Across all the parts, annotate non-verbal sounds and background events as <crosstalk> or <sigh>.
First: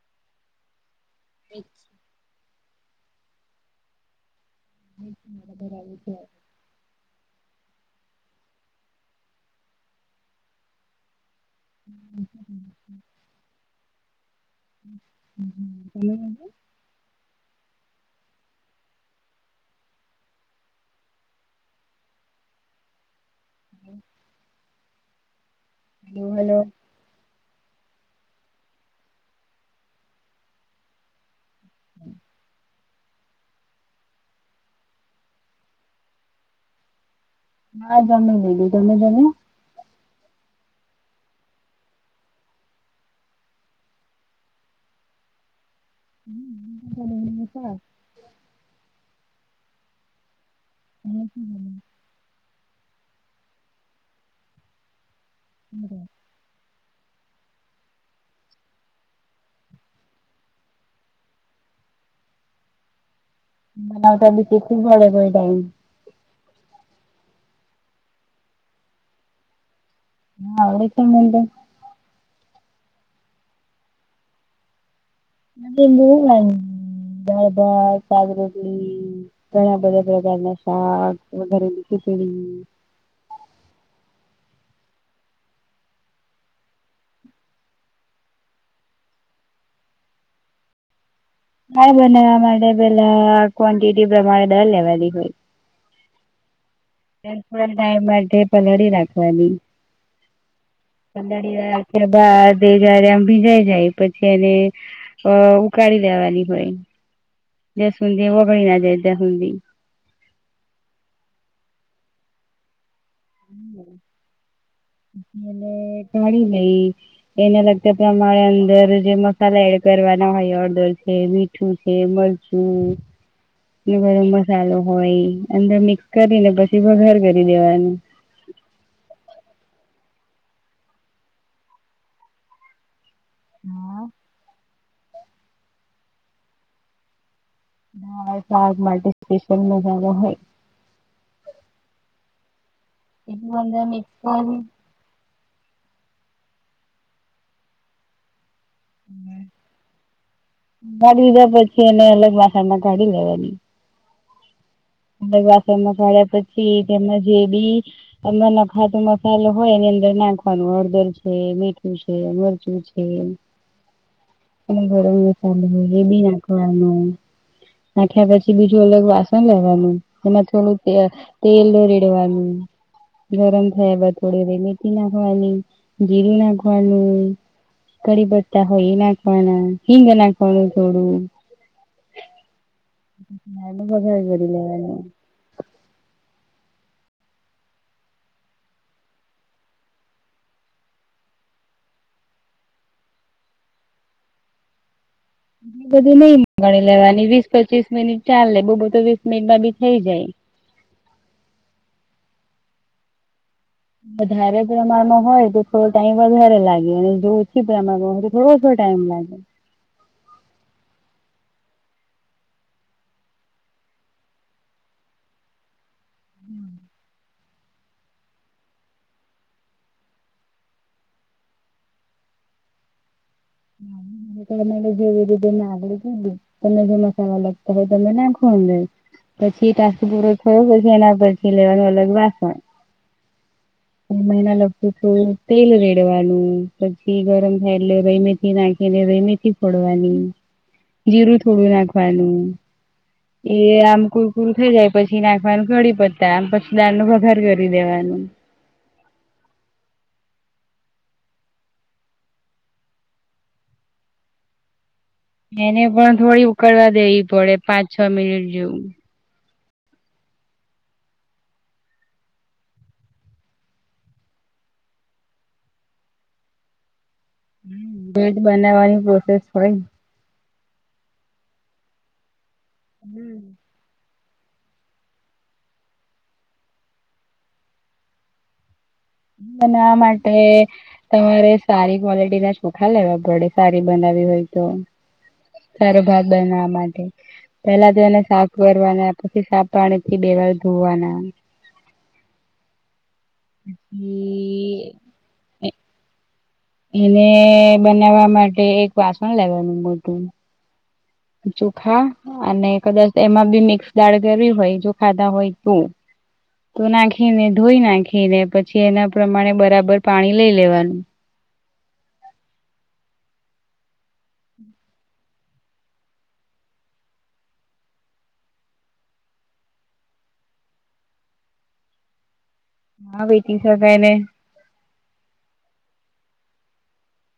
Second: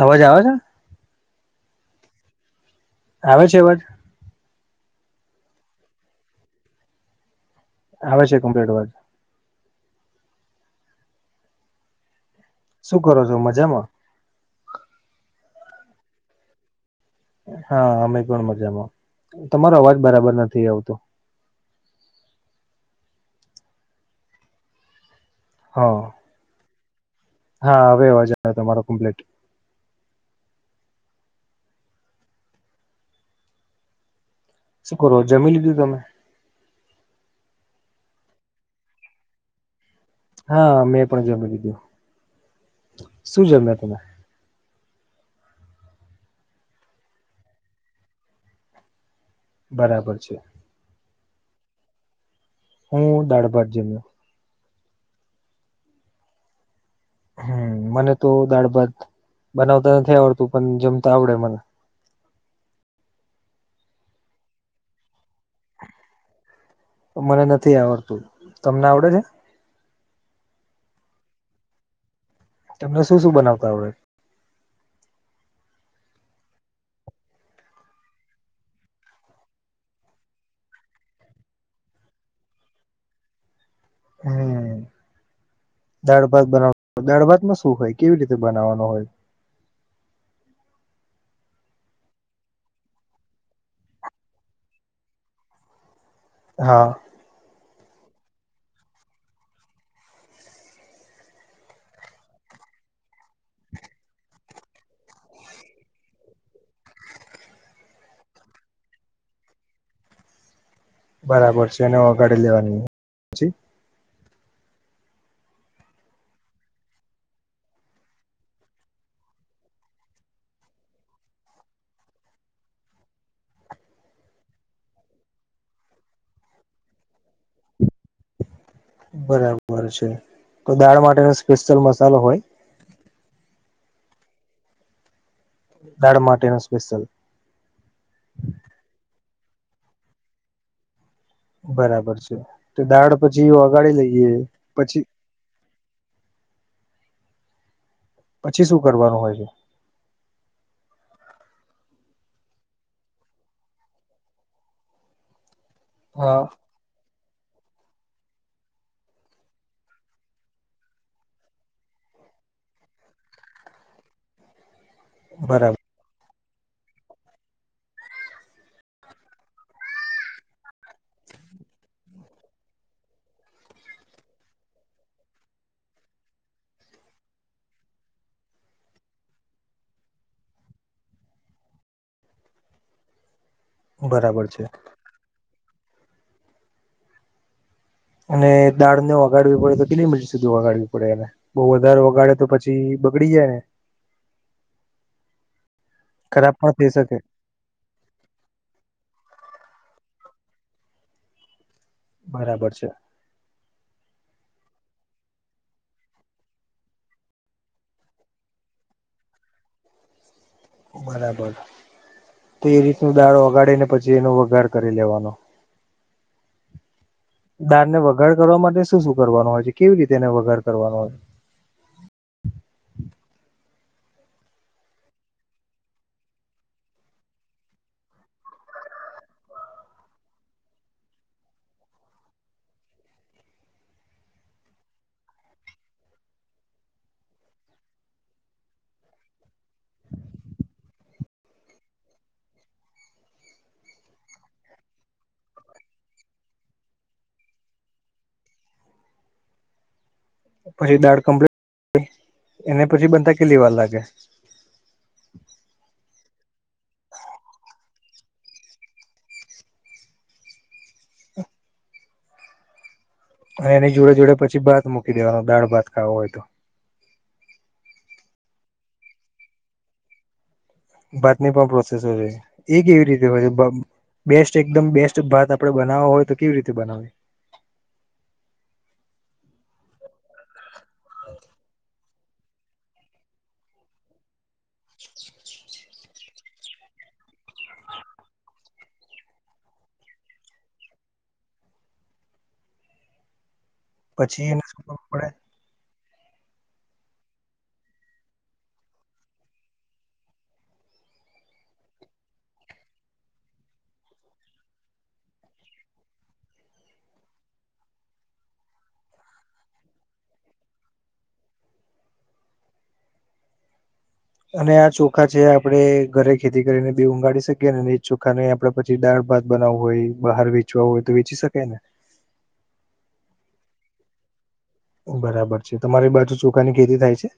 અવાજ આવે છે? અચ્છા. આવે છે અવાજ. આવી છે. આવે છે કમ્પલીટ અવાજ. હમ. શું કરો છો, મજામાં? <inaudible> હા, અમે પણ મજામાં. તમારો અવાજ બરાબર નથી આવતો. <inaudible> હા. લો હલો. હા, હવે અવાજ આયો તમારો કમ્પ્લેટ. શું કરો જમી લીધું તમે? હા, જમી લીધું. તમે જમ્યું? હા, મેં પણ જમી લીધું. શું જમ્યા તમે? <inaudible> બરાબર છે. <inaudible> હું દાળ ભાત જમ્યો. <inaudible> હમ્મ, મને તો દાળ ભાત બનાવતા નથી આવડતું પણ જમતા આવડે મને. બનાવતા બી શીખવું પડે ને એ ટાઈમ. તો મને નથી આવડતું. તમને આવડે છે? હા આવડે છે ને મન તો. તમને શું શું બનાવતા આવડે? અને મૂંગ આમ દાળ ભાત સાગ રોટલી ઘણા બધા પ્રકારના શાક વધારેલી ખીચડી હા. દાળ ભાત બનાવ દાળ ભાતમાં શું હોય કેવી રીતે બનાવવાનું હોય? હા બનાવવા માટે પેલા ક્વોન્ટિટી પ્રમાણે દાળ લેવાની હોય. હા. <unintelligible> ટાઈમ માટે પલળી રાખવાની. પલારી રાખ્યા બાદ એ જયારે આમ ભીજાય જાય પછી અને. અ ઉકાળી લેવાની હોય જાય સુંંધી ઓગળ ના જાય ત્યાં સુંધી. બરાબર છે એને ઓગાડીે લેવાની. પછી ને ગાળી લઈ. એને લગતા પ્રમાણે અંદર જે મસાલા એડ કરવાના હોય હળદર છે મી મીઠું છે મરચું ગરમ મસાલો હોય અંદર મિક્સ કરીને પછી વઘાર કરી દેવાનું. બરાબર છે તો દાળ માટેનો સ્પેશિયલ મસાલો હોય. હા. દાળ માટેનો સ્પેસીયલ. હા શાક માટે સ્પેશિયલ મસાલો હોય. બરાબર છે તો દાળ પછી એટલું અંદર વઘારી મિક્સ લઈએ કરી પછી. પછી શું કરવાનું હોય છે. ગળી દીધા પછી એને અલગ વાસણ મા કાઢી લેવાની. અલગ વાસણમાં કાઢ્યા હા પછી તેમાંનાં જે ડીશ તમા નખાતો મસાલો હોય એની અંદર નાખવાનું હળદર છે મીઠું છે મરચું છે. હમમ. <inaudible> એ બરાબર <unintelligible> એબી નાખવાનું નાખ્યા પછી બીજું અલગ વાસણ લેવાનું એમાં થોડું તે તેલ રેડવાનું ગરમ થયા બાદ થોડી રે મેથી નાખવાની, જીરું નાખવાનું કઢી પત્તા હોય એ નાકવાના, હિંગ નાકવાનું થોડું નાનું બજ બરાબર કરી છે લેવાનુ અને દાળ ને વગાડવી પડે તો કેટલી મિનિટ સુધી વગાડવી પડે એને બઉુ વધારે વગાડે તો પછી બગડી જાયે એ બધું નઈ ખરાબ પણ મગાવી થઈ શકે લેવાની વીસ પચીસ મિનિટ ચાલેે બહુ બો તો વીસ મિનિટમાં બી થઈ જાય બરાબર છે. વધારે પ્રમાણમાં હોય તો થોડો ટાઈમ વધારે લાગે અને જો ઓછી પ્રમાણમાં હોય થોડોસો ટાઈમ લાગે બરાબર તે રીતનો દાળો વગાડી ને પછી એનો વઘાર કરી લેવાનો. દાળ ને વગાડ કરવા માટે શું શું કરવાનું હોય છે? કેવી રીતે એને વગાડ કરવાનું હોય છે? <unintelligible> તમને જે મસાલા લગતા હોય તેને નાખો અંદર પછી એ ટાસ્ પૂરો થયો પછી એના પછી લેવાનો અલગ વાસ બે મહિના લખતું થોડુ તેલ રેડવાનું પછી ગરમ થાય એટલે રઈ, મેથી નાખીને રઈમેથી પડવાની. જીરું થોડું નાખવાનું એ આમ કુરુકુરું થઇ જાય પછી નાખવાનું કઢી પત્તા પછી દાડ નો વઘાર કરી દેવાનું. પછી દાળ કમ્પિટ એને પછી બનતા કેલી વાર લાગે. એને પણ થોડી ઉકળવા દેવી પડે પાંચ છ મિનિટ જેવું. એ એની જોડે જોડે પછી ભાત મુકી દેવાનુ દાળ ભાત ખાવો હોય તો. હ મ ભટ્ટ બનાવવાની પ્રોસેસ પન ભટ્ટ ની પણ પ્રોસેસ હોય છે એ કેવી રીતે હોય છે? બ બેસ્ટ એકદમ બેસ્ટ ભાત આપડે બનાવા હોય તો કેવી રીતે બનાવવીએ? અને આ માટે તમારે સારી ક્વોલિટી ના ચોખા લેવા પડે સારી બનાવી હોય તો સારો ભાત બનાવા માટે પેલા તો એને સાફ કરવાના, પછી સાફ પાણી થી બે વાર ધોવાના. પછી એને શું કરવા એને બનાવા માટે એક વાસણ લેવાનું મોટું ચોખા અને કદાચ એમાં બી મિક્સ દાળ કરવી હોય જો ખાધા હોય તો તું નાખીને ધોઈ નાખી ને પછી એના પ્રમાણે બરાબર પાણી લઈ લેવાનું અને આ ચોખા છે આપડે ઘરે ખેતી કરીને બી ઊગાડી શકીએ ને એજ ચોખા ને આપડે પછી દાળ ભાત બનાવવું હોય, બહાર વેચવા હોય તો વેચી શકાય ને આ વેટિંગ <inaudible> ને ઓ બરાબર છે. તમારી બાજુ ચોખા ની ખેતી થાય છે?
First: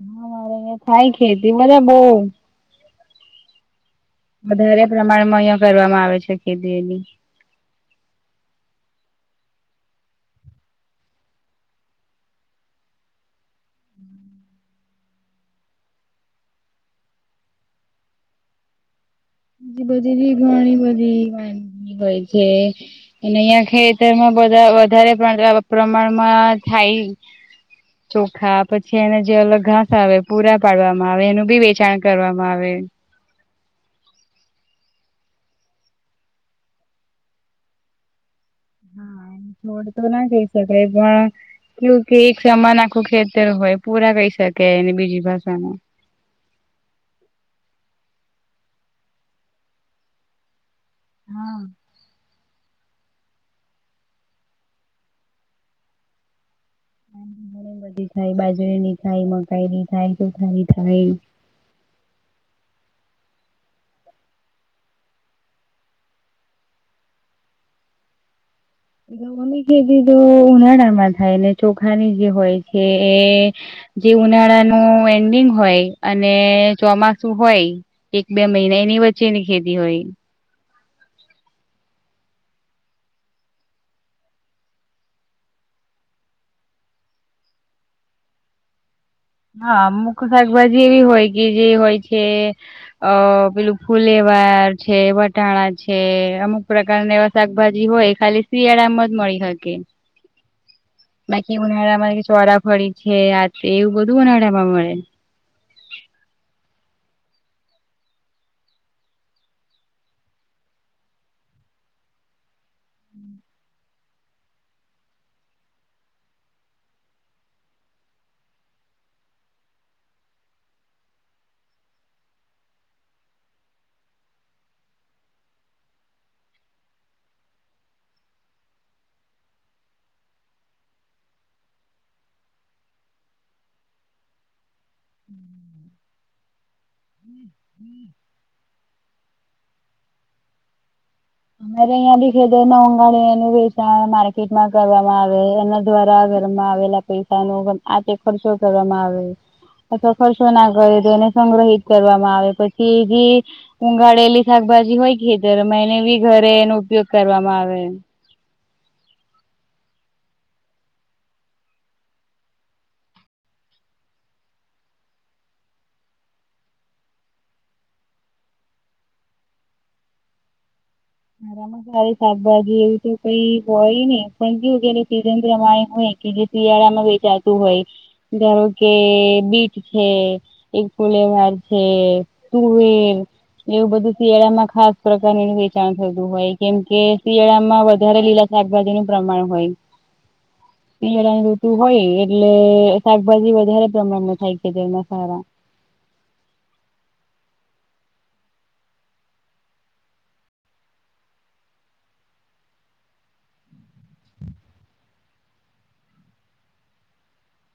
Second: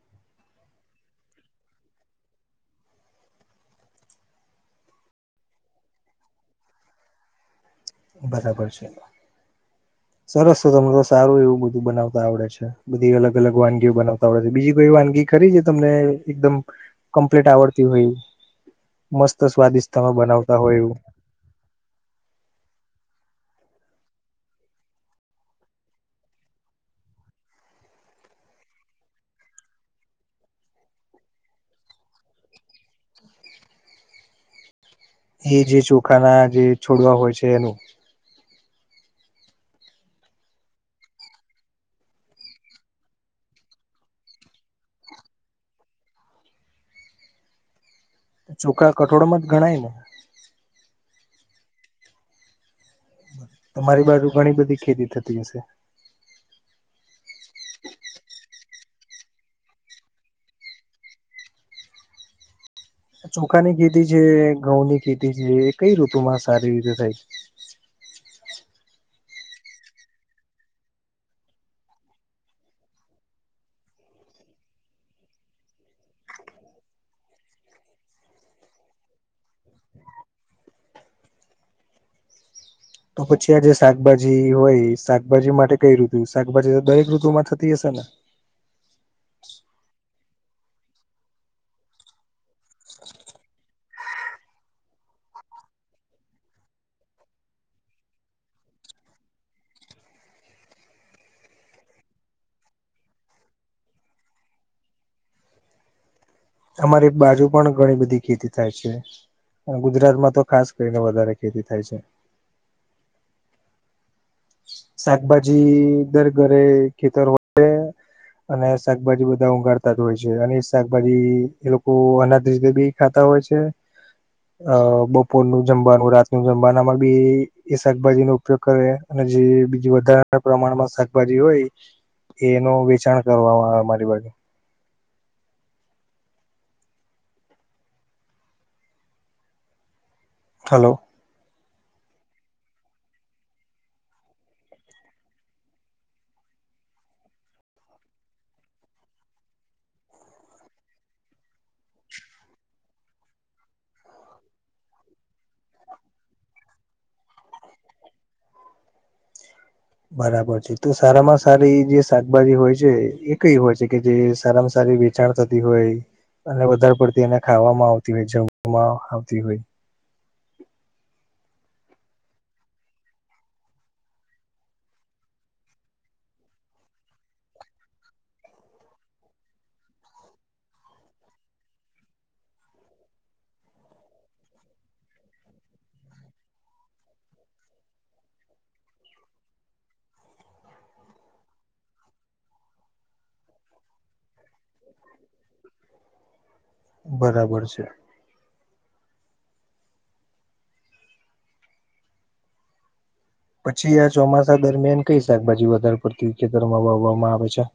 હ મારે અ થાય ખેતી મલે બો વધારે પ્રમાણમાં અહિયાં કરવામાં આવે છે ખેતી એની બરાબર છે. સરસ હો, તમને તો સારું એવું બધું બનાવતા આવડે છે. બધી અલગ અલગ વાનગીઓ બનાવતા આવડે બીજી કોઈ વાનગી ખરી જે તમને એકદમ કમ્પ્લીટ આવડતી હોઈ. બીજી બધીધી બનાવતા હોય ઘણી એવું બધી વાનગી હોય છે. અને અહિયાં ખેતરમાં બધા વધારે પ્રના પ્રમાણમાં થાય છે. હ ચોખા પછી એને જે અલગ ઘાસ આવે પૂરા પાડવામાં આવે એનું બી વેચાણ કરવામાં આવે એ જે ચોખાના જે છોડવા હોય છે એનું હા છોડ તો ના કઈ શકાય પણ ક્યૂ કી એક સમાન આખું ખેતર હોય પૂરા કઈ શકે એને બીજી ભાષામાં. ચોખા કઠોળમાં જ ગણાય ને. હા તમારી બાજુ ઘણી બધી ખેતી થતી હશે ઘણી બધી થાય બાજરી ની થાય મકાઈ ની થાય તો ખારી થાય ચોખાની ખેતી છે ઘઉં ની ખેતી છે એ કઈ ઋતુમાં સારી રીતે થાય છે ની ખેતી તો ઉનાળામાં થાય ને ચોખાની જે હોય છે એ જે ઉનાળાનું એન્ડિંગ હોય અને ચોમાસું હોય એક બે મહિના એની વચ્ચે ની ખેધી હોય તો પછી આ જે શાકભાજી હોય શાકભાજી માટે કઈ ઋતુ શાકભાજી દરેક ઋતુ માં થતી હશે ને હા અમુક શાકભાજી એવી હોય કે જે હોય છે અ પેલું ફુલેવાર છે વટાણા છે અમુક પ્રકારને શાકભાજી હોય ખાલી શિયાળામાં જ મળી શકે હ બાકી ઉનાળા માં ચોરાફરી છે આ એવું બધું ઉનાળામાં મળે અમારી બાજુ પણ ઘણી બધી ખેતી થાય છે ગુજરાતમાં તો ખાસ કરીને વધારે ખેતી થાય છે હમ શાકભાજી ઘર ઘરે ખેતર વ અને શાકભાજી બધા ઉગાડતા જ હોય છે અને એ શાકભાજી એ લોકો અનાથ ર બી ખાતા હોય છે અ બપોરનું જમવાનું રાત ન જમવાનુંમાં બે એ શાકભાજી નો ઉપયોગ કરે અને જે બીજ વધારા પ્રમાણમાં શાકભાજી હોય એનું વેચાણ કરવામાં આવે અમારી બાગે હમ હલો અમારે અહંયા દખે મોગાળનું વેચાણ માર્કેટમાં કરવામાં આવે એ દ્વારા ઘરમાં આવેલા પૈસા ન આ તે ખર્ચો કરવામાં આવે અથવા ખર્ચો ના કરે તો એને સંગ્રહિત કરવામાં આવે પછી જે ઉઘાળેલી શાકભાજી હોય કે તરમ એને બી ઘરે એનો ઉપયોગ કરવામાં આવે બરાબર છે તો સારામાં સારી જે શાકભાજી હોય છે એ કઈ હોય છે કે જે સારામાં સારી વેચાણ થતી હોય અને વધારે પડતી એને ખાવામાં આવતી હોય જવામાં આવતી હોય મારા રી શાકભાજી એવું તો કઈ હોય ને પણ જોું કેને સિઝનમાય હોય કે જે શિયાળામાં વેચાતું હોય ધારો કે બીટ છે એકફલે વાાર છે તુરર એવું બધું શળામાં ખાસ પ્રકારની થતું હોય કેમકે શિયાળામાં વધારે લીલા શાકભાજી નું પ્રમાણ હોય હ પળાની ઋતુ હોય એટલે શાકભાજી વધારે પ્રમાણમાં થાય છે તેના સારા બરાબર છે પછી આ ચોમાસા દરમિયાન કઈ શાકભાજી વધારે પડતી ખેતર માં વાવવામાં આવે છે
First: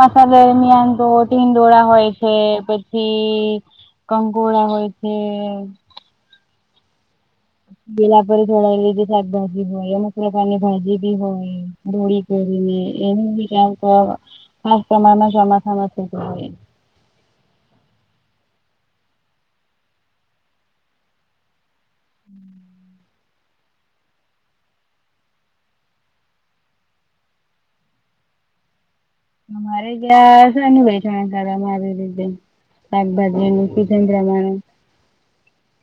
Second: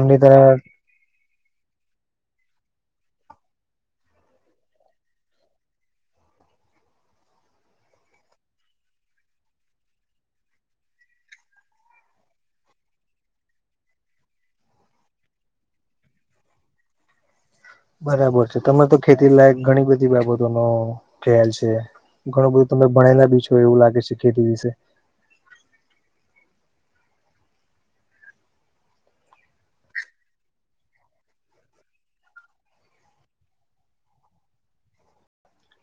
એમની તરફ મિયા દોધ ીંડોળા હોય છે પછી કંકોુળા હોય છે પેલા પરરી થોડા લીધ શાકભાજી હોય અમુક પ્રકારની ભાજી બી હોય દોળ કરીને એને બી ક્યાંક ખાસ પ્રમાણ ના ચોમાખ નથી કર બરાબર છે તમે તો ખેતી લાયક ઘણી બધી બાબતો નો ખ્યાલ છે ઘણું બધું તમે ભણેલા બી છો એવું લાગે છે ખેતી વિશે અમારે ત્યા શ કરમારી રીતે શાકભાજીનું પીજન પ્રમાણ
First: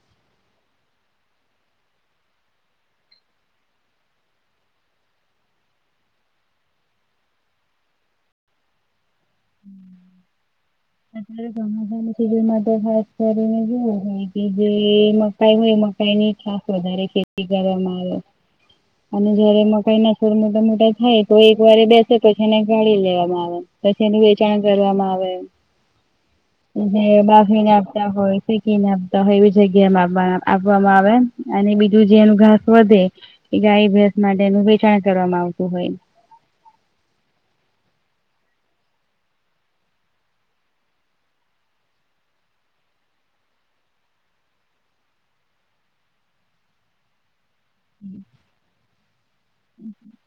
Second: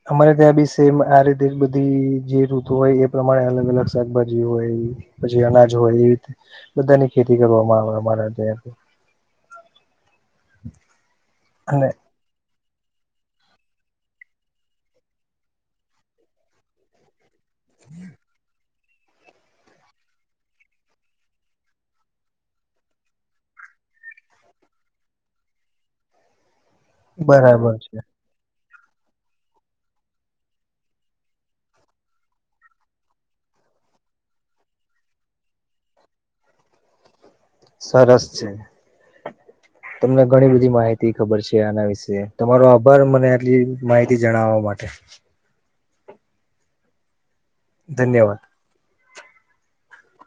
અમારે ત્યાં બી સેમ આ રીતે બધી જે ઋતુ હોય એ પ્રમાણે અલગ અલગ શાકભાજી હોય પછી અનાજ હોય એવી રીતે બધાની ખેતી કરવામાં આવે અમારા ત્યાંથી <inaudible> એ ગ <unintelligible> માટે ખાસ કરીને જેવું હોય કે જે મકાઈ હોય મકાઈ ની ખાસ વધારે ખેતી ખેતી કરે મારો <inaudible> અને જયારે મકાઈ ના છર મોટા મોટા થાય તો એક વાર બેસે પછી એને ગાળી લેવામાં આવે પછી એનું વેચાણ કરવામાં આવે એમ હ બાફવીને બરાબર છે આપતા હોય કને આપતા હોય એવી જગ્યામાં આપવામાં આવે અને બીજું જેનું ઘાસ વધે એ ગાય ભેસ માટેનું વેચાણ કરવામાં આવતું હોય સરસ છે તમને ઘણી બધી માહિતી ખબર છે આના વિશે તમારો આભાર મને આટલી માહિતી જણાવવા માટે ધન્યવાદ હમ